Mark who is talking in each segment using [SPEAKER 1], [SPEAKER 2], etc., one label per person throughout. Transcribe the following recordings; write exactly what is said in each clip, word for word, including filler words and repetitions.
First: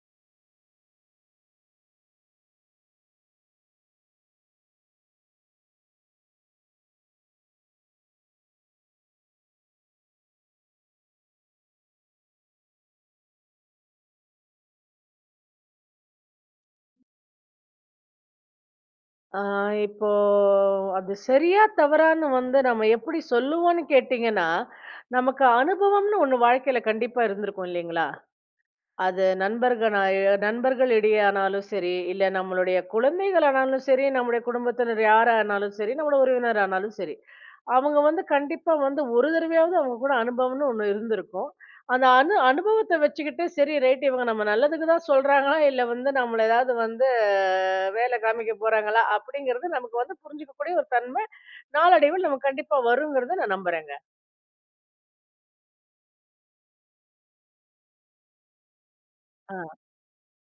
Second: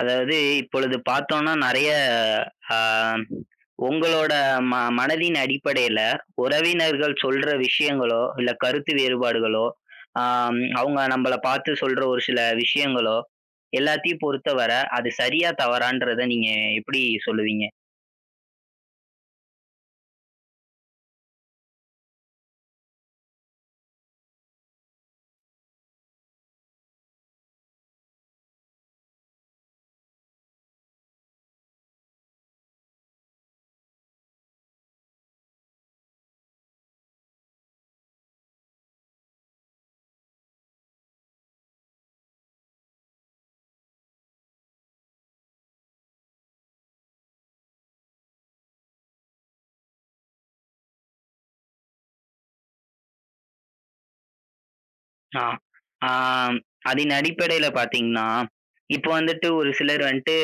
[SPEAKER 1] அதாவது இப்பொழுது பார்த்தோம்னா நெறைய ஆ உங்களோட ம மனதின் அடிப்படையில உறவினர்கள் சொல்ற விஷயங்களோ, இல்ல கருத்து வேறுபாடுகளோ, ஆம் அவங்க நம்மள பார்த்து சொல்ற ஒரு சில விஷயங்களோ, எல்லாத்தையும் பொறுத்தவர அது சரியா தவறான்றத நீங்க எப்படி சொல்லுவீங்க?
[SPEAKER 2] ஆ இப்போ அது சரியா, தவறான்னு வந்து நம்ம எப்படி சொல்லுவோம்ன்னு கேட்டீங்கன்னா, நமக்கு அனுபவம்ன்னு ஒண்ணு வாழ்க்கையில கண்டிப்பா இருந்திருக்கும் இல்லைங்களா? அது நண்பர்களா நண்பர்களிடையேயானாலும் சரி, இல்ல நம்மளுடைய குழந்தைகளானாலும் சரி, நம்முடைய குடும்பத்தினர் யாரானாலும் சரி, நம்முடைய உறவினரானாலும் சரி. அவங்க வந்து கண்டிப்பா வந்து ஒரு தடவையாவது அவங்க கூட அனுபவம்னு ஒண்ணு இருந்திருக்கும். அந்த அனு அனுபவத்த வச்சுக்கிட்டு, சரி ரைட் இவங்க நம்ம நல்லதுக்கு தான் சொல்றாங்களா, இல்ல வந்து நம்மள ஏதாவது வந்து அஹ், வேலை காமிக்க போறாங்களா, அப்படிங்கிறது நமக்கு வந்து புரிஞ்சுக்கக்கூடிய ஒரு தன்மை நாளடைவில் நமக்கு கண்டிப்பா வருங்கிறத நான் நம்புறேங்க.
[SPEAKER 1] ஆ ஆம் அதன் அடிப்படையில பார்த்தீங்கன்னா, இப்போ வந்துட்டு
[SPEAKER 2] ஆ.
[SPEAKER 1] ஒரு சிலர் வந்துட்டு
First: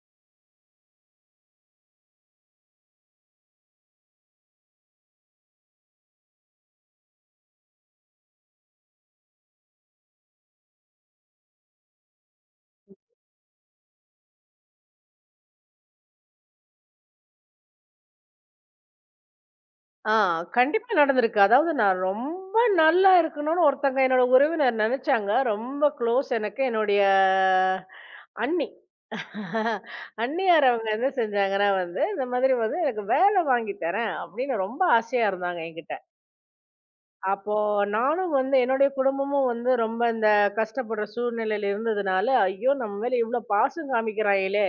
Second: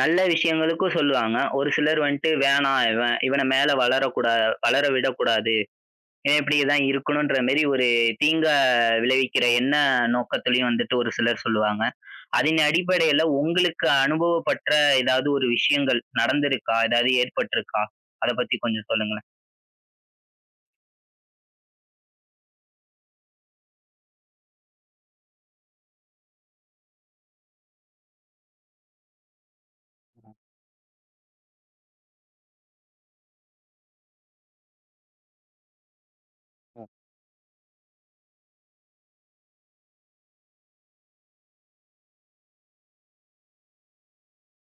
[SPEAKER 1] நல்ல விஷயங்களுக்கும் சொல்லுவாங்க. ஒரு சிலர் வந்துட்டு வேணாம் இவன் இவன மேல வளரக்கூடா வளர விடக்கூடாது. இப்டி தான் இருக்கணுன்ற மாரி ஒரு தீங்க விளைவிக்கிற எண்ண நோக்கத்துலயும் வந்துட்டு ஒரு சிலர் சொல்லுவாங்க. அதன் அடிப்படையில உங்களுக்கு அனுபவப்பட்ட ஏதாவது ஒரு விஷயங்கள் நடந்திருக்கா? ஏதாவது ஏற்பட்டிருக்கா? அத பத்தி கொஞ்சம் சொல்லுங்களேன்.
[SPEAKER 2] ஆ, கண்டிப்பா நடந்திருக்கு. அதாவது நான் ரொம்ப நல்லா இருக்கணும்னு ஒருத்தங்க என்னோட உறவினர் நெனச்சாங்க. ரொம்ப க்ளோஸ் எனக்கு. என்னுடைய அண்ணி. அண்ணியார் அவங்க என்ன செஞ்சாங்கன்னா வந்து, இந்த மாதிரி வந்து எனக்கு வேலை வாங்கி தரேன் அப்படின்னு ரொம்ப ஆசையா இருந்தாங்க என்கிட்ட.
[SPEAKER 1] ம்.
[SPEAKER 2] அப்போ நானும் வந்து என்னுடைய குடும்பமும் வந்து ரொம்ப இந்த கஷ்டப்படுற சூழ்நிலையில இருந்ததுனால, ஐயோ! நம்ம மேல இவ்ளோ பாசம் காமிக்கிறாங்களே!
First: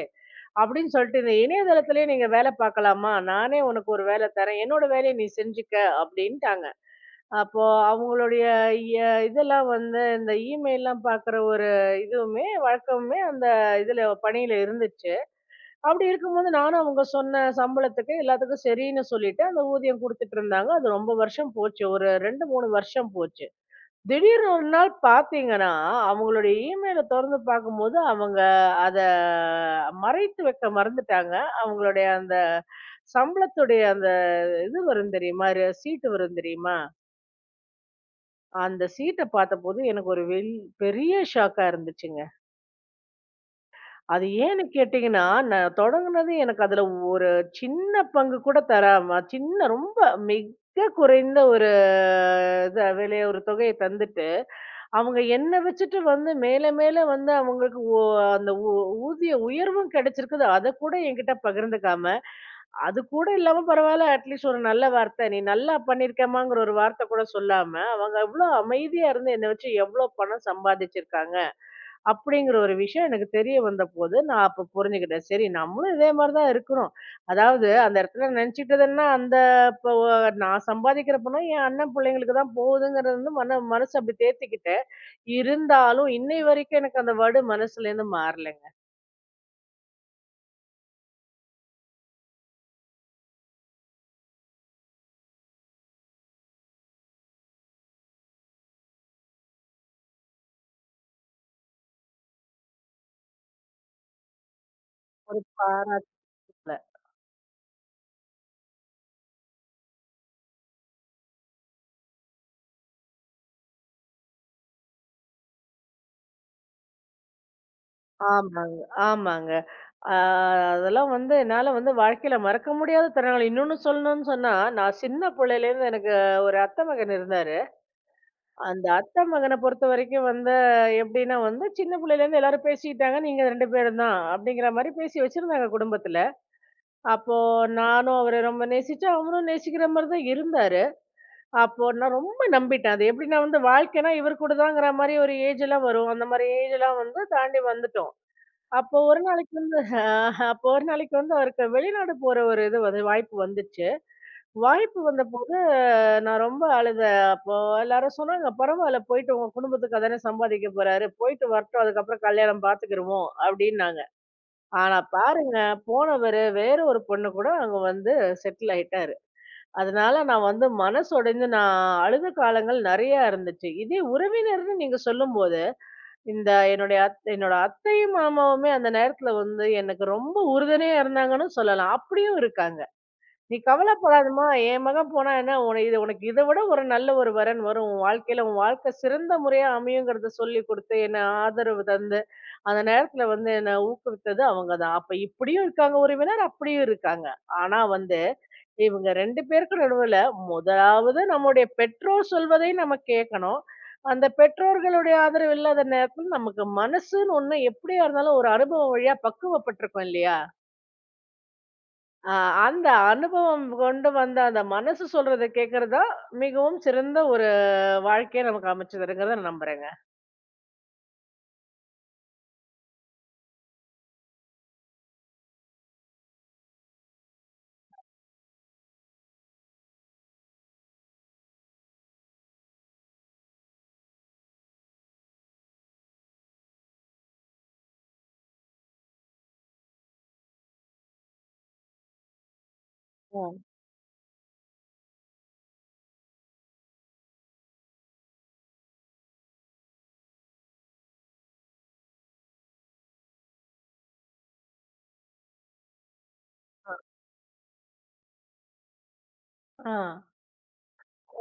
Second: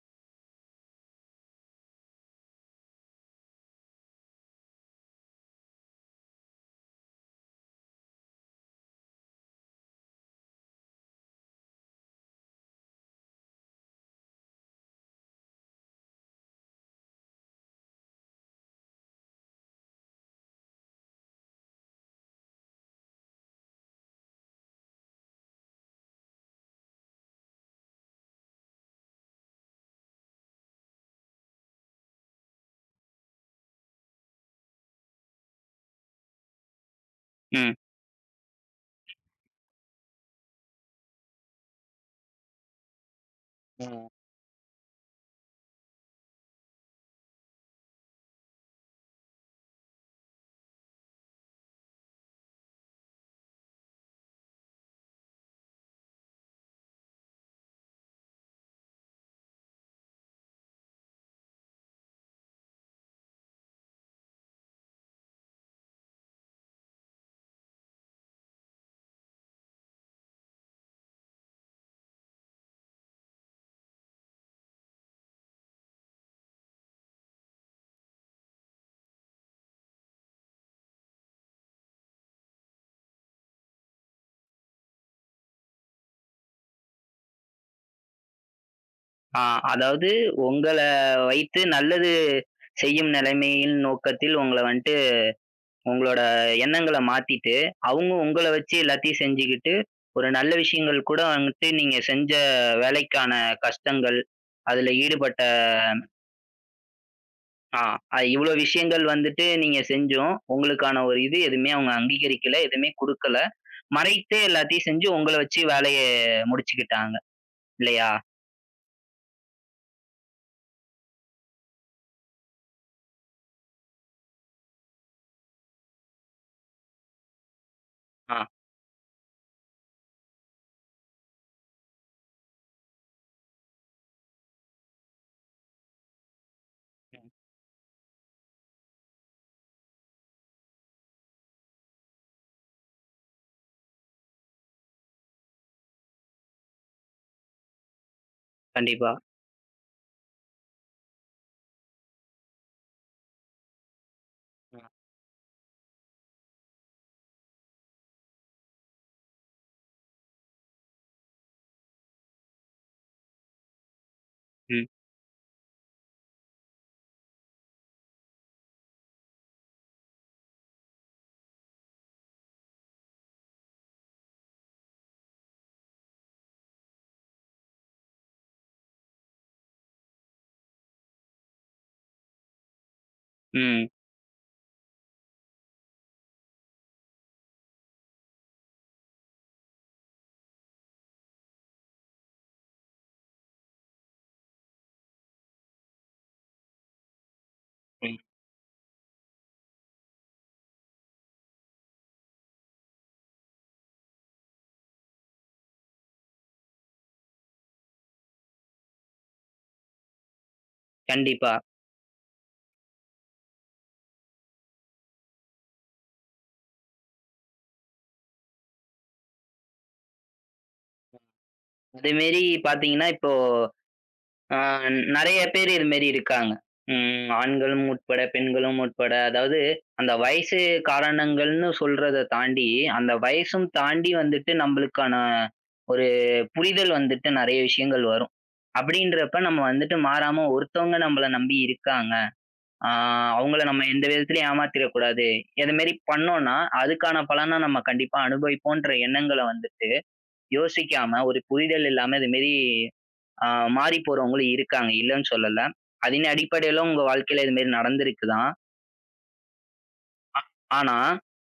[SPEAKER 2] அப்படின்னு சொல்லிட்டு இந்த இணையதளத்திலேயே நீங்க வேலை பார்க்கலாமா? நானே உனக்கு ஒரு வேலை தரேன். என்னோட வேலைய நீ செஞ்சுக்க அப்படின்ட்டாங்க. அப்போ அவங்களுடைய எ இதெல்லாம் வந்து இந்த இமெயில்லாம் பார்க்குற ஒரு இதுவுமே வழக்கமுமே அந்த இதுல பணியில இருந்துச்சு. அப்படி இருக்கும்போது நானும் அவங்க சொன்ன சம்பளத்துக்கு எல்லாத்துக்கும் சரின்னு சொல்லிட்டு அந்த ஊதியம் குடுத்துட்டு இருந்தாங்க. அது ரொம்ப வருஷம் போச்சு. ஒரு ரெண்டு, மூணு வருஷம் போச்சு. திடீர்னு ஒரு நாள் பார்த்தீங்கன்னா, அவங்களுடைய இமெயில தொறந்து பார்க்கும்போது, அவங்க அத மறைத்து வைக்க மறந்துட்டாங்க. அவங்களுடைய அந்த சம்பளத்துடைய அந்த இது வரும் தெரியுமா? ர சீட்டு வரும் தெரியுமா?
[SPEAKER 1] ம்.
[SPEAKER 2] அந்த சீட்ட பார்த்தபோது எனக்கு ஒரு வெல் பெரிய ஷாக்கா இருந்துச்சுங்க.
[SPEAKER 1] ம்.
[SPEAKER 2] அது ஏன்னு கேட்டீங்கன்னா, நான் தொடங்குனது எனக்கு அதுல ஒரு சின்ன பங்கு கூட தராம, சின்ன ரொம்ப மிக குறைந்த ஒரு இத விலைய ஒரு தொகைய தந்துட்டு, அவங்க என்ன வச்சுட்டு வந்து மேல மேல வந்து அவங்களுக்கு ஓ அந்த ஊதிய உயர்வும் கிடைச்சிருக்குது. அதக்கூட என்கிட்ட பகிர்ந்துக்காம, அது கூட இல்லாம பரவால்ல அட்லீஸ்ட் ஒரு நல்ல வார்த்தை, "நீ நல்லா பண்ணியிருக்கேம்மாங்கிற" ஒரு வார்த்தை கூட சொல்லாம, அவங்க எவ்ளோ அமைதியா இருந்து என்ன வச்சு எவ்ளோ பணம் சம்பாதிச்சிருக்காங்க. அப்படிங்கிற ஒரு விஷயம் எனக்கு தெரிய வந்தபோது, நான் அப்ப புரிஞ்சுக்கிட்டேன். சரி நம்மளும் இதே மாரி தான் இருக்கிறோம். அதாவது அந்த இடத்துல நினைச்சுட்டதுன்னா, அந்த இப்போ நான் சம்பாதிக்கிற பணம் என் அண்ணன் பிள்ளைங்களுக்கு தான் போகுதுங்கிறது வந்து மன மனசு அப்படி தேத்திக்கிட்டேன். இருந்தாலும் இன்னை வரைக்கும் எனக்கு அந்த வடு மனசுலேருந்து மாறலைங்க.
[SPEAKER 1] ஆ அதாவது உங்கள வைத்து நல்லது செய்யும் நிலைமையின் நோக்கத்தில் உங்கள வந்துட்டு உங்களோட எண்ணங்கள மாத்திட்டு, அவங்க உங்கள வச்சு எல்லாத்தையும் செஞ்சுக்கிட்டு, ஒரு நல்ல விஷயங்கள் கூட வந்துட்டு நீங்க செஞ்ச வேலைக்கான கஷ்டங்கள், அதுல
[SPEAKER 2] ஒரு
[SPEAKER 1] ஈடுபட்ட
[SPEAKER 2] பாராட்டுல.
[SPEAKER 1] ஆ அ இவ்வளோ விஷயங்கள் வந்துட்டு நீங்க செஞ்சும், உங்களுக்கான ஒரு இது எதுவுமே அவங்க அங்கீகரிக்கல, எதுவுமே குடுக்கல. மறைத்து எல்லாத்தையும் செஞ்சு உங்கள வச்சு வேலைய முடிச்சுக்கிட்டாங்க. இல்லையா?
[SPEAKER 2] ஆமாங்க, ஆமாங்க. ஆ அதெல்லாம் வந்து என்னால வந்து வாழ்க்கையில மறக்க முடியாத தருணங்கள். இன்னொன்னு சொல்லணும்னு சொன்னா, நான் சின்ன பிள்ளையிலேருந்து எனக்கு ஒரு அத்தை மகன் இருந்தாரு.
[SPEAKER 1] ஆ.
[SPEAKER 2] அந்த அத்தை மகன பொறுத்தவரைக்கும் வந்து எப்படின்னா வந்து சின்ன புள்ளையில இருந்து எல்லாரும் பேசிக்கிட்டாங்க நீங்க ரெண்டு பேரும் தான் அப்படிங்கிற மாரி பேசி வச்சிருந்தாங்க குடும்பத்துல.
[SPEAKER 1] ம்.
[SPEAKER 2] அப்போ நானும் அவர ரொம்ப நேசிச்சேன். அவரும் நேசிக்கிற மாரி தான் இருந்தாரு. அப்போ நான் ரொம்ப நம்பிட்டேன். அது எப்படின்னா வந்து வாழ்க்கைன்னா இவர் கூட தான்ங்கிற மாரி ஒரு ஏஜ் எல்லாம் வரும். அந்த மாரி ஏஜ் எல்லாம் வந்து தாண்டி வந்துட்டோம். அப்போ
[SPEAKER 1] கண்டிப்பா.
[SPEAKER 2] ஒரு நாளைக்கு வந்து ஆஹ் அப்போ ஒரு நாளைக்கு வந்து அவருக்கு வெளிநாடு போற ஒரு இது வந்து வாய்ப்பு வந்துச்சு.
[SPEAKER 1] ஆ.
[SPEAKER 2] வாய்ப்பு வந்தபோது நான் ரொம்ப அழுதேன். அப்போ எல்லாரும் சொன்னாங்க, "பரவால்ல போயிட்டு உங்க குடும்பத்துக்காக தானே சம்பாதிக்க போறாரு. போயிட்டு வரட்டும். அதுக்கப்புறம் கல்யாணம் பார்த்துக்கிருவோம்" அப்டின்னாங்க.
[SPEAKER 1] ம்.
[SPEAKER 2] ஆனா பாருங்க, போனவரு வேற ஒரு பொண்ணு கூட அங்க வந்து செட்டில் ஆயிட்டாரு. அதனால நான் வந்து மனசு உடைந்து நான் அழுத காலங்கள் நெறையா இருந்துச்சு. இதே உறவினர்ன்னு நீங்க சொல்லும்போது, இந்த என்னுடைய அத் என்னோட அத்தையும், மாமாவுமே அந்த நேரத்துல வந்து எனக்கு ரொம்ப உறுதுணையா இருந்தாங்கன்னு சொல்லலாம். அப்டியும் இருக்காங்க. "நீ
[SPEAKER 1] ம்.
[SPEAKER 2] கவலைப்படாதம்மா, என் மகன் போனா என்ன உன இது உனக்கு இத விட ஒரு நல்ல ஒரு வரன் வரும். உன் வாழ்க்கையில உன் வாழ்க்கை சிறந்த முறையா அமையுங்கிறத சொல்லிக் குடுத்து, என்ன ஆதரவு தந்து, அந்த நேரத்துல வந்து என்ன ஊக்குவித்தது அவங்க தான். அப்ப இப்படியும் இருக்காங்க உறவினர், அப்படியும் இருக்காங்க. ஆனா
[SPEAKER 1] ம்.
[SPEAKER 2] வந்து இவங்க ரெண்டு பேருக்கும் நடுவுல முதலாவது நம்முடைய பெற்றோர் சொல்வதை நம்ம கேட்கணும். அந்த பெற்றோர்களுடைய ஆதரவு இல்லாத நேரத்துல நமக்கு மனசுன்னு ஒண்ணு எப்படியா இருந்தாலும் ஒரு அனுபவம் வழியா பக்குவப்பட்டிருக்கும் இல்லையா?
[SPEAKER 1] கண்டிப்பா.
[SPEAKER 2] ஆ அந்த அனுபவம் கொண்டு வந்த அந்த மனசு சொல்றத கேட்கறது தான் மிகவும் சிறந்த ஒரு வாழ்க்கைய நமக்கு அமைச்சு தருங்கிறத நான் நம்புறேங்க.
[SPEAKER 1] அதேமாரி பார்த்தீங்கன்னா, இப்போ ஆ நெறைய பேர் இது மாரி இருக்காங்க. ம். ஆண்களும் உட்பட, பெண்களும் உட்பட. அதாவது அந்த வயசு காரணங்கள்ன்னு சொல்றத தாண்டி, அந்த வயசும் தாண்டி வந்துட்டு நம்பளுக்கான ஒரு புரிதல் வந்துட்டு நெறைய விஷயங்கள் வரும். அப்படின்றப்ப நம்ம வந்துட்டு மாறாம ஒருத்தவங்க நம்மள நம்பி இருக்காங்க. ஆ
[SPEAKER 2] ஆ.
[SPEAKER 1] அவங்கள நம்ம எந்த விதத்திலயும் ஏமாத்திறக்கூடாது. இது மாரி பண்ணோம்னா, அதுக்கான பலன நம்ம கண்டிப்பா அனுபவிப்போன்ற எண்ணங்கள வந்துட்டு யோசிக்காம, ஒரு புரிதல் இல்லாம இது மாரி ஆ மாறி போறவங்களும் இருக்காங்க. இல்லன்னு சொல்லல. அதன் அடிப்படையில உங்க வாழ்க்கையில இது மாரி நடந்திருக்கு தான்.
[SPEAKER 2] ஆ.
[SPEAKER 1] ஆனா,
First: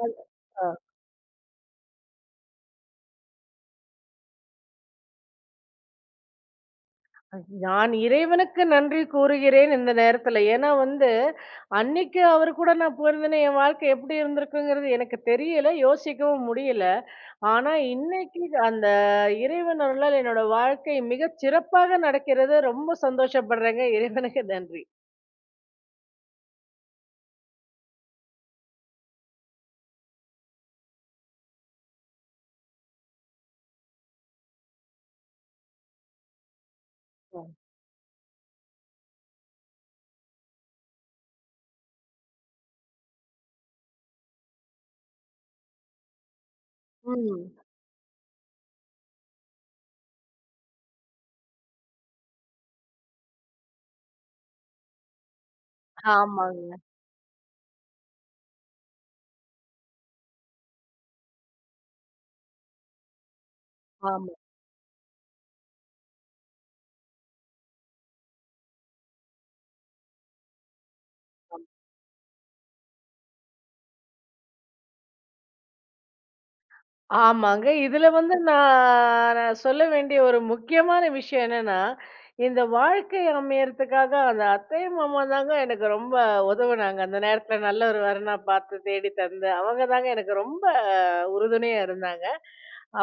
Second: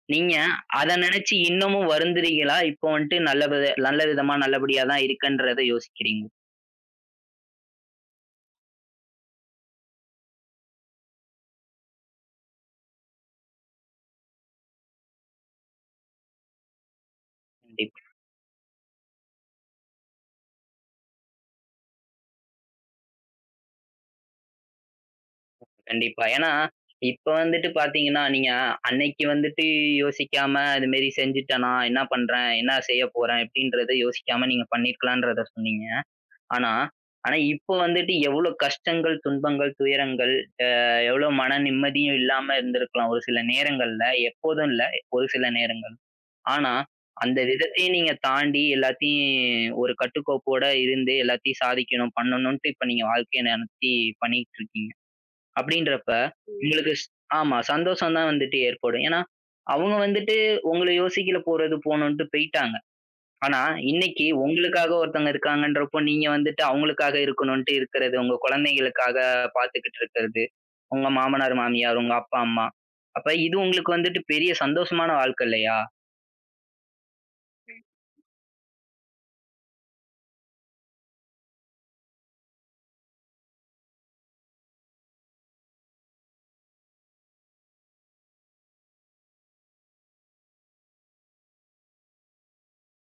[SPEAKER 2] அது
[SPEAKER 1] நீங்க
[SPEAKER 2] ஆ.
[SPEAKER 1] அத நெனச்சு இன்னமும் வருந்துறீங்களா? இப்போ வந்துட்டு நல்ல வித நல்ல விதமா நல்லபடியா தான் இருக்கன்றத யோசிக்கிறீங்க.
[SPEAKER 2] நான் இறைவனுக்கு நன்றி கூறுகிறேன் இந்த நேரத்துல. ஏன்னா வந்து, அன்னைக்கு அவர் கூட நான் போயிருந்தேன்னா, என் வாழ்க்கை எப்படி இருந்திருக்குங்கிறது எனக்கு தெரியல. யோசிக்கவும் முடியல. ஆனா
[SPEAKER 1] கண்டிப்பா,
[SPEAKER 2] இன்னைக்கு அந்த இறைவன் அருளால் என்னோட வாழ்க்கை மிகச் சிறப்பாக நடக்கிறது. ரொம்ப சந்தோஷப்படுறேங்க. இறைவனுக்கு நன்றி.
[SPEAKER 1] கண்டிப்பா. ஏன்னா, இப்ப வந்துட்டு பாத்தீங்கன்னா, நீங்க அன்னைக்கு வந்துட்டு யோசிக்காம இது மாரி செஞ்சுட்டேனா, என்ன பண்றேன்? என்ன செய்ய போறேன்? எப்படின்றத யோசிக்காம நீங்க பண்ணியிருக்கலான்றத சொன்னீங்க. ஆனா ஆனா
[SPEAKER 2] அ.
[SPEAKER 1] இப்போ வந்துட்டு எவ்வளோ கஷ்டங்கள், துன்பங்கள், துயரங்கள் எவ்வளோ மன நிம்மதியும் இல்லாம இருந்திருக்கலாம் ஒரு சில நேரங்கள்ல. எப்போதும் இல்ல, ஒரு சில நேரங்கள். ஆனா, அந்த
[SPEAKER 2] ம்.
[SPEAKER 1] விதத்தையும் நீங்க தாண்டி எல்லாத்தையும் ஒரு கட்டுக்கோப்போட இருந்து எல்லாத்தையும் சாதிக்கணும், பண்ணணுன்ட்டு இப்ப நீங்க வாழ்க்கைய நடத்தி பண்ணிட்டு இருக்கீங்க. அப்படின்றப்ப ம்.
[SPEAKER 2] ஆமாங்க.
[SPEAKER 1] உங்களுக்கு ஸ் ஆமா சந்தோஷம் தான் வந்துட்டு ஏற்படும். ஏன்னா, அவங்க வந்துட்டு உங்கள யோசிக்கல போறது போணுன்ட்டு போயிட்டாங்க. ஆனா, இன்னைக்கு
[SPEAKER 2] ஆமா.
[SPEAKER 1] உங்களுக்காக ஒருத்தவங்க இருக்காங்கன்றப்போ, நீங்க வந்துட்டு அவங்களுக்காக இருக்கணுன்ட்டு இருக்கிறது, உங்க குழந்தைகளுக்காக பார்த்துக்கிட்டு இருக்கிறது. உங்க மாமனார், மாமியார், உங்க அப்பா, அம்மா. அப்ப இது உங்களுக்கு வந்துட்டு பெரிய சந்தோஷமான வாழ்க்கை இல்லையா?
[SPEAKER 2] ஆமாங்க. இதுல வந்து நான் நான் சொல்ல வேண்டிய ஒரு முக்கியமான விஷயம் என்னன்னா, இந்த வாழ்க்கை அமையறதுக்காக அந்த அத்தை, மாமா தாங்க எனக்கு ரொம்ப உதவுனாங்க. அந்த நேரத்துல நல்ல ஒரு வரனா பார்த்து தேடி தந்து, அவங்க தாங்க எனக்கு ரொம்ப அஹ், உறுதுணையா இருந்தாங்க.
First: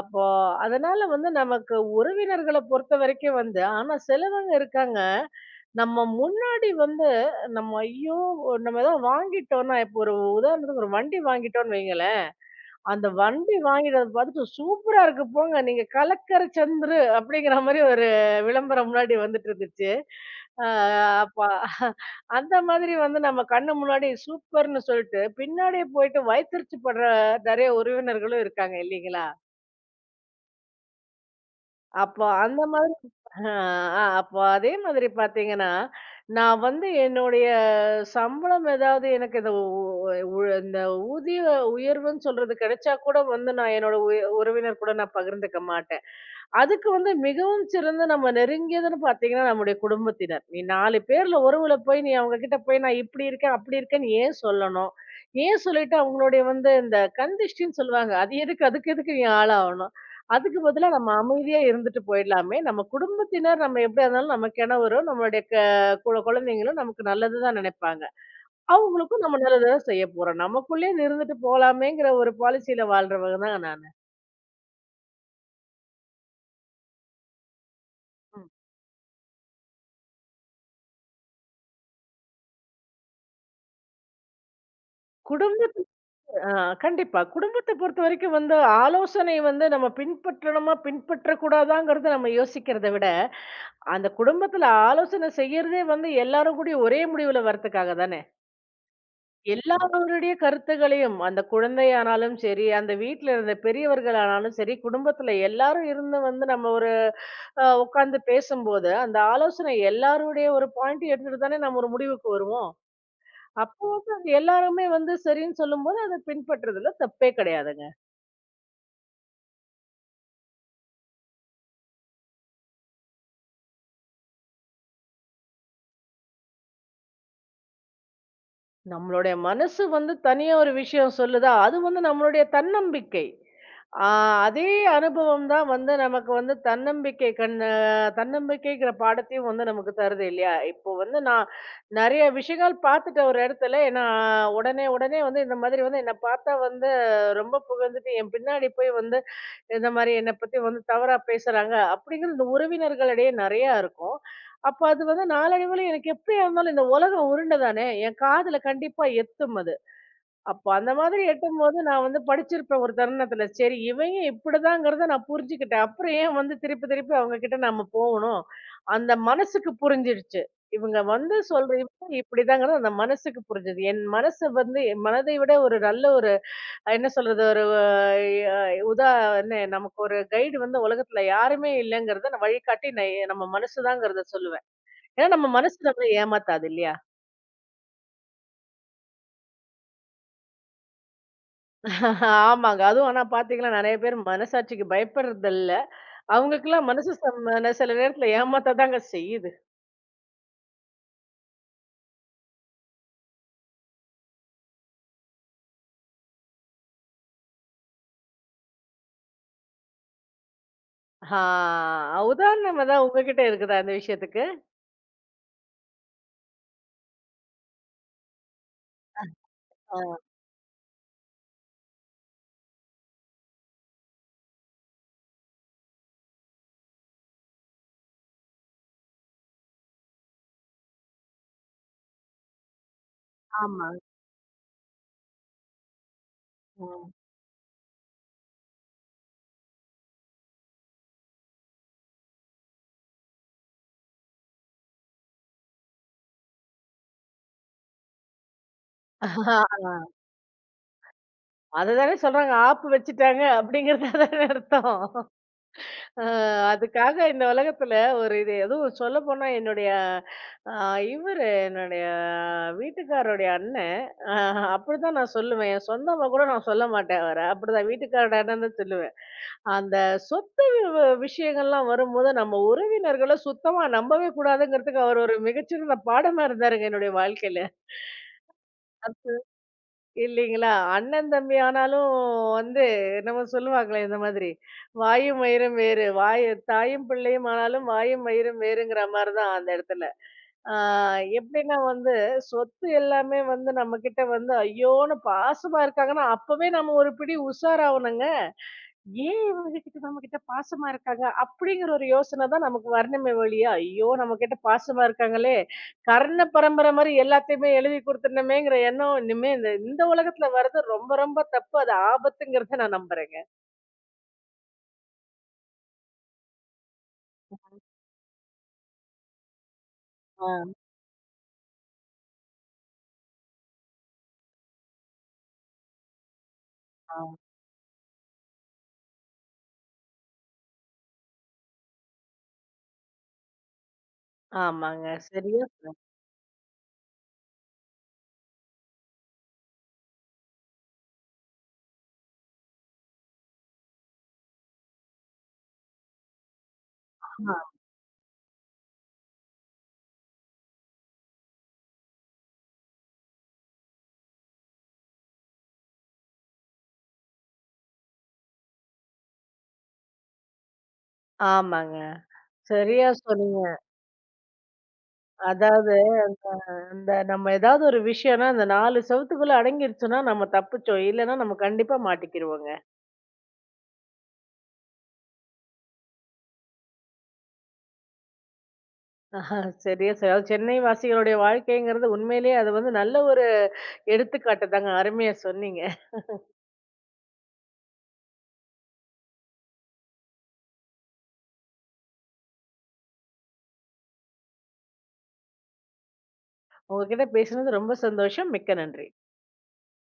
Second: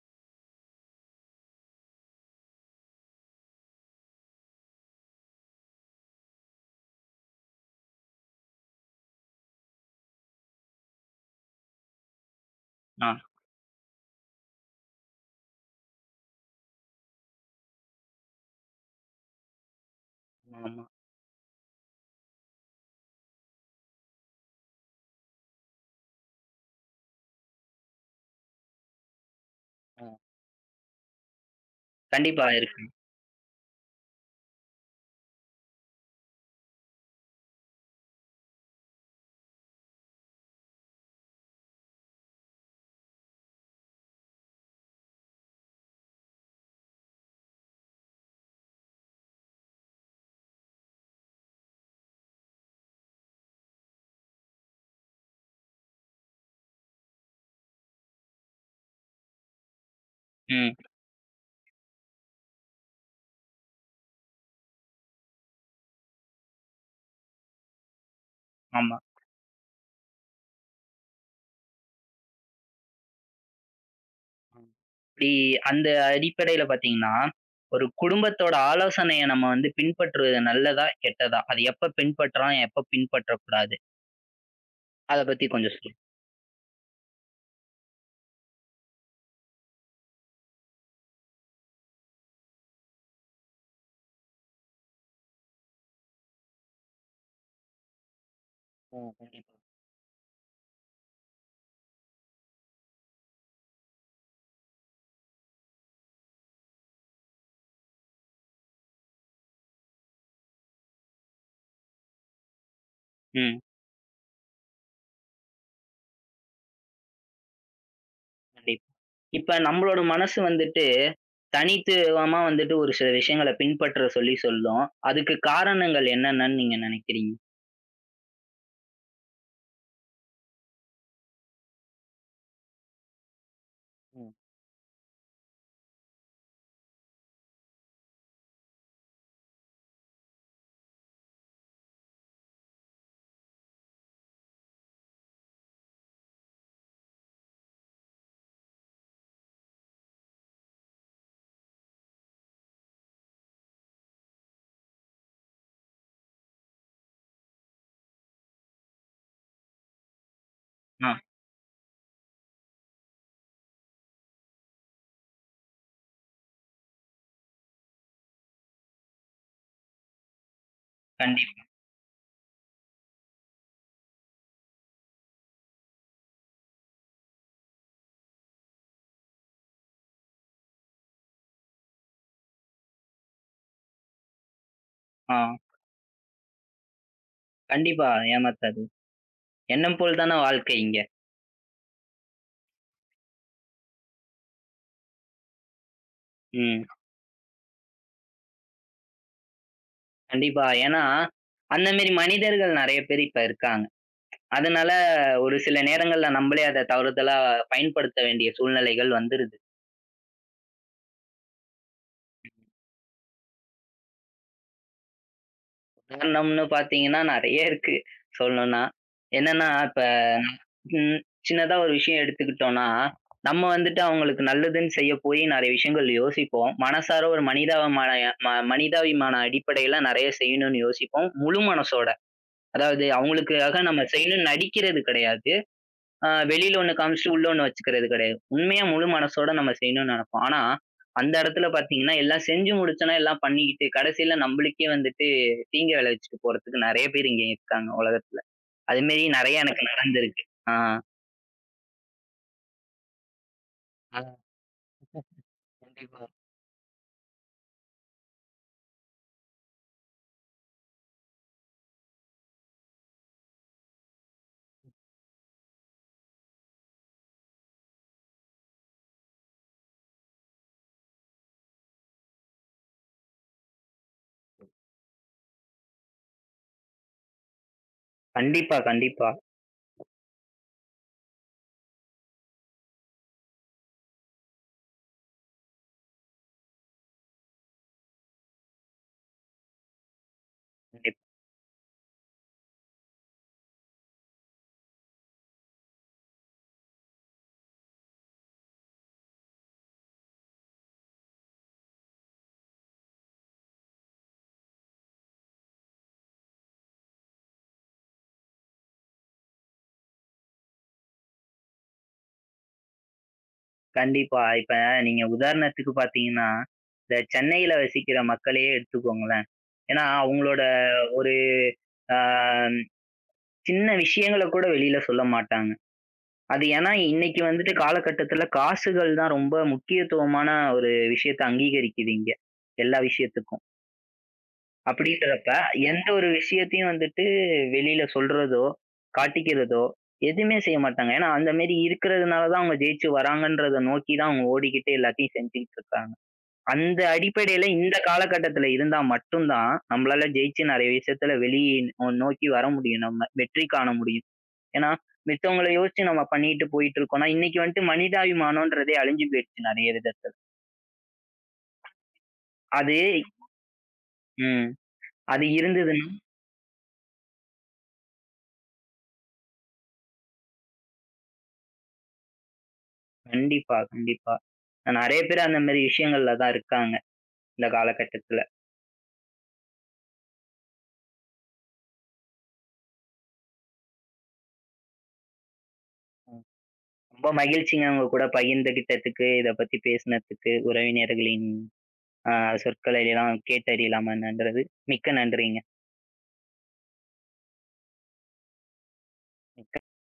[SPEAKER 2] அப்போ அதனால வந்து நமக்கு உறவினர்கள பொறுத்தவரைக்கும் வந்து ஆனா சிலவங்க இருக்காங்க, நம்ம முன்னாடி வந்து நம்ம ஐயோ! நம்ம ஏதோ வாங்கிட்டோம்னா, இப்போ ஒரு உதாரணத்துக்கு ஒரு வண்டி வாங்கிட்டோம்னு வைங்களேன். அந்த
[SPEAKER 1] ஆ.
[SPEAKER 2] வண்டி வாங்கிட்டு வந்து பார்த்துட்டு, "சூப்பரா இருக்கு போங்க. நீங்க கலக்கர சந்துரு" அப்படிங்கிற மாரி ஒரு விளம்பரம் முன்னாடி வந்துட்டு இருந்துச்சு. அ
[SPEAKER 1] ஆமா.
[SPEAKER 2] அப்ப அந்த மாதிரி வந்து நம்ம கண்ணு முன்னாடி சூப்பர்ன்னு சொல்லிட்டு, பின்னாடியே போயிட்டு வயித்தெரிச்சல் படுற நெறைய உறவினர்களும் இருக்காங்க இல்லீங்களா?
[SPEAKER 1] ஆ.
[SPEAKER 2] அப்போ
[SPEAKER 1] கண்டிப்பா
[SPEAKER 2] அந்த
[SPEAKER 1] இருக்கு.
[SPEAKER 2] மாதிரி ஆ, ஆ, அப்போ அதே மாதிரி பாத்தீங்கன்னா, நான் வந்து என்னுடைய சம்பளம் ஏதாவது எனக்கு இந்த உ உ இந்த ஊதிய உயர்வுன்னு சொல்றது கிடைச்சா கூட வந்து நான் என்னோட உ உறவினர் கூட நான் பகிர்ந்துக்க மாட்டேன். அதுக்கு வந்து மிகவும் சிறந்த நம்ம நெருங்கியதுன்னு பார்த்தீங்கன்னா, நம்முடைய குடும்பத்தினர். நீ நாலு பேர்ல உறவுல போய் நீ அவங்க கிட்ட போய் நான் இப்படி இருக்கேன், அப்படி இருக்கேன்னு ஏன் சொல்லணும்? ஏன் சொல்லிட்டு அவங்களுடைய வந்து இந்த கண் திஷ்டின்னு சொல்லுவாங்க. அது எதுக்கு? அதுக்கு எதுக்கு நீ ஆளாவணும்? அதுக்கு
[SPEAKER 1] ம்.
[SPEAKER 2] பதிலா நம்ம அமைதியா இருந்துட்டு போயிடலாமே. நம்ம குடும்பத்தினர் நம்ம எப்படியா இருந்தாலும் நம்ம கணவரோ, நம்மளுடைய க குழ குழந்தைங்களும் நமக்கு நல்லது தான் நினைப்பாங்க.
[SPEAKER 1] ஆமா.
[SPEAKER 2] அவங்களுக்கும் நம்ம நல்லது தான் செய்ய போறோம். நமக்குள்ளயே இருந்துட்டு போலாமேங்கிற ஒரு பாலிசியில வாழ்றவங்க தான் நானு.
[SPEAKER 1] ம். இப்டி அந்த அடிப்படையில பார்த்தீங்கன்னா, ஒரு குடும்பத்தோட ஆலோசனைய நம்ம வந்து பின்பற்றுவது நல்லதா? கெட்டதா? அது எப்ப பின்பற்றலாம்? எப்ப பின்பற்றக்கூடாது? அத பத்தி
[SPEAKER 2] ம்.
[SPEAKER 1] கொஞ்சம் சொல்லுங்க.
[SPEAKER 2] ஆ கண்டிப்பா. குடும்பத்த பொறுத்தவரைக்கும் வந்து ஆலோசனை வந்து நம்ம பின்பற்றணுமா, பின்பற்றக்கூடாதாங்கிறத நம்ம யோசிக்கிறத விட, அந்த குடும்பத்துல ஆலோசனை செய்யறதே வந்து எல்லாரும் கூடயும் ஒரே முடிவுல வர்றதுக்காக தானே.
[SPEAKER 1] ம். கண்டிப்பா.
[SPEAKER 2] எல்லாருடைய கருத்துகளையும் அந்த குழந்தையானாலும் சரி, அந்த வீட்ல இருந்த பெரியவர்களானாலும் சரி, குடும்பத்துல எல்லாரும் இருந்து வந்து நம்ம ஒரு அ உட்கார்ந்து பேசும்போது, அந்த ஆலோசனை எல்லாருடைய ஒரு பாயிண்ட் எடுத்துட்டு தானே நம்ம ஒரு முடிவுக்கு வருவோம்.
[SPEAKER 1] ம்.
[SPEAKER 2] அப்போ வந்து அது எல்லாருமே வந்து சரின்னு சொல்லும்போது, அத பின்பற்றதுல தப்பே கிடையாதுங்க.
[SPEAKER 1] கண்டிப்பா. இப்ப நம்மளோட மனசு வந்துட்டு தனித்துவமா வந்துட்டு ஒரு சில விஷயங்கள பின்பற்ற சொல்லி சொல்லும். அதுக்கு காரணங்கள் என்னென்னன்னு நீங்க நெனைக்கிறீங்க?
[SPEAKER 2] நம்மளுடைய மனசு வந்து தனியா ஒரு விஷயம் சொல்லுதா, அது வந்து நம்மளுடைய தன்னம்பிக்கை. ஆ
[SPEAKER 1] ம்.
[SPEAKER 2] அதே அனுபவம் தான் வந்து நமக்கு வந்து தன்னம்பிக்கை கண்ணு தன்னம்பிக்கைங்கிற பாடத்தையும் வந்து நமக்கு தருது இல்லையா? இப்போ வந்து நான் நெறைய விஷயங்கள் பார்த்துட்டேன் ஒரு இடத்துல. ஏன்னா உடனே உடனே வந்து இந்த மாதிரி வந்து என்ன பார்த்தா வந்து ரொம்ப புகழ்ந்துட்டு என் பின்னாடி போய் வந்து இந்த மாரி என்ன பத்தி வந்து தவறா பேசுறாங்க, அப்படிங்கிறது இந்த உறவினர்களிடையே நெறையா இருக்கும். அப்ப அது வந்து நாளடைவுல எனக்கு எப்படியா இருந்தாலும் இந்த உலகம் உருண்டை தானே என் காதுல கண்டிப்பா எத்தும் அது. அப்ப அந்த
[SPEAKER 1] ஆ.
[SPEAKER 2] மாதிரி எட்டும்போது நான் வந்து படிச்சிருப்பேன் ஒரு தருணத்துல. சரி இவங்க இப்படிதாங்கிறத நான் புரிஞ்சுக்கிட்டேன். அப்புறம் ஏன் வந்து திருப்பி திருப்பி அவங்க கிட்ட நாம போகணும். அந்த மனசுக்கு புரிஞ்சிடுச்சு. இவங்க வந்து
[SPEAKER 1] கண்டிப்
[SPEAKER 2] சொல்ற இவங்க இப்படிதாங்கிறது அந்த மனசுக்கு புரிஞ்சது. என் மனசு வந்து என் மனதை விட ஒரு நல்ல ஒரு என்ன சொல்றது ஒரு அ உதா என்ன நமக்கு ஒரு கைடு வந்து உலகத்துல யாருமே இல்லங்கிறத வழிகாட்டி ந நம்ம மனசுதாங்கிறத சொல்லுவேன். ஏன்னா
[SPEAKER 1] ஆ.
[SPEAKER 2] நம்ம மனசு நம்மள ஏமாத்தாது இல்லையா?
[SPEAKER 1] கண்டிப்பா ஏமாத்தாது. எண்ணம் போல் தான வாழ்க்கை இங்க.
[SPEAKER 2] ஆமாங்க. அதுவும் ஆனா பார்த்தீங்கன்னா, நெறைய பேர் மனசாட்சிக்கு பயப்படுறதில்ல.
[SPEAKER 1] ம்.
[SPEAKER 2] அவங்களுக்கெல்லாம் மனசு சம்மதன சில நேரத்துல ஏமாத்ததாங்க செய்யுது.
[SPEAKER 1] கண்டிப்பா. ஏன்னா, அந்த மேரி மனிதர்கள் நெறைய பேர் இப்ப இருக்காங்க. அதனால ஒரு சில நேரங்கள்ல நம்பளே அத தவறுதலா பயன்படுத்த வேண்டிய சூழ்நிலைகள் வந்துருது.
[SPEAKER 2] ஆ உதாரணம் ஏதாவது உங்ககிட்ட இருக்குதா இந்த விஷயத்துக்கு?
[SPEAKER 1] உதாரணம்னு பார்த்தீங்கன்னா, நெறைய இருக்கு சொல்லணும்னா. என்னன்னா, இப்ப
[SPEAKER 2] ஆ
[SPEAKER 1] ம் சின்னதா ஒரு விஷயம் எடுத்துக்கிட்டோம்னா, நம்ம வந்துட்டு அவங்களுக்கு நல்லதுன்னு செய்ய போய் நெறைய விஷயங்கள் யோசிப்போம். மனசார ஒரு மனிதாபிமான ம மனிதாபிமான அடிப்படையில நெறைய செய்யணும்னு யோசிப்போம். முழு மனசோட. அதாவது அவங்களுக்காக
[SPEAKER 2] ஆமா.
[SPEAKER 1] நம்ம செய்யணும்னு நடிக்கிறது கிடையாது. அ வெளியில ஒண்ணு
[SPEAKER 2] ம்.
[SPEAKER 1] காமிச்சுட்டு உள்ள ஒண்ணு வச்சுக்கிறது கிடையாது. உண்மையா முழு மனசோட நம்ம செய்யணும்னு நெனைப்போம். ஆனா, அந்த இடத்துல பார்த்தீங்கன்னா, எல்லாம் செஞ்சு முடிச்சோன, எல்லாம் பண்ணிக்கிட்டு கடைசியில நம்மளுக்கே வந்துட்டு தீங்கு விளைவிச்சுட்டு போறதுக்கு நெறைய பேர் இங்க இருக்காங்க உலகத்துல. அது மாரி
[SPEAKER 2] ஆ.
[SPEAKER 1] நெறைய எனக்கு
[SPEAKER 2] ஆஹ்,
[SPEAKER 1] நடந்திருக்கு. ஆ.
[SPEAKER 2] அதுதானே சொல்றாங்க. ஆப்பு வச்சுட்டாங்க அப்படிங்கிறது
[SPEAKER 1] ஆ.
[SPEAKER 2] தானே அர்த்தம்.
[SPEAKER 1] கண்டிப்பா.
[SPEAKER 2] அஹ் அதுக்காக இந்த உலகத்துல ஒரு இது எதுவும் சொல்ல போனா என்னுடைய அஹ், இவரு என்னுடைய வீட்டுக்காரோடைய அண்ணன் அஹ், அப்படிதான் நான் சொல்லுவேன் என் சொந்தமா கூட நான் சொல்ல மாட்டேன் அவரை அப்படிதான் வீட்டுக்காரோட அண்ணன் தான் சொல்லுவேன் அந்த சொத்து வி- வி- விஷயங்கள்லாம் வரும்போது நம்ம உறவினர்களை சுத்தமா நம்பவே கூடாதுங்கிறதுக்கு அவர் ஒரு மிகச்சிறந்த பாடமா இருந்தாருங்க என்னுடைய வாழ்க்கையில
[SPEAKER 1] கண்டிப்பா, கண்டிப்பா.
[SPEAKER 2] இல்லைங்களா? அண்ணன், தம்பி ஆனாலும் வந்து என்னமோ சொல்லுவாங்களே இந்த மாதிரி, "வாயும் மயிரும் வேறு, வாய் தாயும் பிள்ளையும் ஆனாலும் வாயும் மயிரும் வேறுங்கிற" மாரி தான் அந்த இடத்துல. ஆ
[SPEAKER 1] கண்டிப்
[SPEAKER 2] எப்படின்னா வந்து சொத்து எல்லாமே வந்து நம்மகிட்ட வந்து ஐயோன்னு பாசமா இருக்காங்கன்னா, அப்பவே நம்ம ஒரு பிடி உஷாராவணுங்க. ஏன் இவங்க கிட்ட நம்ம கிட்ட பாசமா இருக்காங்க? அப்படிங்கிற ஒரு யோசனை தான் நமக்கு வரணுமே ஒழிய, ஐயோ! நம்ம கிட்ட பாசமா இருக்காங்களே! கர்ண பரம்பரை மாரி எல்லாத்தையுமே எழுதி குடுத்துடணுமேங்கிற எண்ணம் இனிமே இந்த இந்த உலகத்துல வர்றது ரொம்ப ரொம்ப தப்பு. அது ஆபத்துங்கிறத நான் நம்புறேங்க.
[SPEAKER 1] கண்டிப்பா. இப்ப நீங்க உதாரணத்துக்கு பார்த்தீங்கன்னா, இந்த சென்னையில வசிக்கிற மக்களையே எடுத்துக்கோங்களேன். ஏன்னா
[SPEAKER 2] ஆ,
[SPEAKER 1] அவங்களோட ஒரு ஆ சின்ன விஷயங்கள கூட வெளியில சொல்ல மாட்டாங்க. அது ஏன்னா
[SPEAKER 2] ஆ.
[SPEAKER 1] இன்னைக்கு வந்துட்டு காலகட்டத்துல காசுகள் தான் ரொம்ப முக்கியத்துவமான ஒரு விஷயத்த அங்கீகரிக்குது இங்க. எல்லா விஷயத்துக்கும்.
[SPEAKER 2] ஆமாங்க.
[SPEAKER 1] அப்படின்றப்ப
[SPEAKER 2] சரியா சொன்னீங்க.
[SPEAKER 1] எந்த ஒரு விஷயத்தையும் வந்துட்டு வெளியில சொல்றதோ, காட்டிக்கிறதோ எதுவுமே செய்ய மாட்டாங்க. ஏன்னா அந்த மாரி இருக்கிறதுனால தான் அவங்க ஜெயிச்சு வராங்கன்றத நோக்கி தான் அவங்க ஓடிக்கிட்டு எல்லாத்தையும் செஞ்சுகிட்டு இருக்காங்க. அந்த
[SPEAKER 2] ஆ,
[SPEAKER 1] அடிப்படையில இந்த காலகட்டத்துல இருந்தா மட்டும் தான் நம்மளால ஜெயிச்சு நெறைய விஷயத்துல வெளிய நோக்கி வர முடியும் நம்ம. வெற்றி காண முடியும். ஏன்னா, மித்தவங்கள யோசிச்சு நம்ம பண்ணிட்டு போயிட்டு இருக்கோம்னா, இன்னைக்கு வந்துட்டு மனிதாபிமானம்ன்றதே அழிஞ்சு போயிடுச்சு நெறைய விதத்துல.
[SPEAKER 2] ஆமாங்க.
[SPEAKER 1] அது
[SPEAKER 2] சரியா சொன்னீங்க.
[SPEAKER 1] ம். அது
[SPEAKER 2] அதாவது
[SPEAKER 1] இருந்ததுன்னா
[SPEAKER 2] இந்த நம்ம ஏதாவது ஒரு விஷயம்னா, அந்த நாலு செவுத்துக்குள்ள அடங்கிருச்சுன்னா, நம்ம தப்பிச்சோம். இல்லன்னா நம்ம கண்டிப்பா மாட்டிக்கிருவோங்க.
[SPEAKER 1] கண்டிப்பா, கண்டிப்பா. நெறைய பேர் அந்த மாரி விஷயங்கள்ல தான் இருக்காங்க, இந்த காலகட்டத்துல.
[SPEAKER 2] ஆஹா, சரியா சரி. அதாவது சென்னை வாசிகளுடைய வாழ்க்கைங்கிறது உண்மையிலேயே அது வந்து நல்ல ஒரு எடுத்துக்காட்டு தாங்க. அருமையா சொன்னீங்க.
[SPEAKER 1] ம். ரொம்ப மகிழ்ச்சிங்க உங்க கூட பகிர்ந்துகிட்டதுக்கு, இத பத்தி பேசினதுக்கு, உறவினர்களின் அ சொற்களை எல்லாம் கேட்டறியலாமா என்னன்றது. மிக்க நன்றிங்க.
[SPEAKER 2] உங்ககிட்ட பேசினது ரொம்ப சந்தோஷம். மிக்க நன்றி.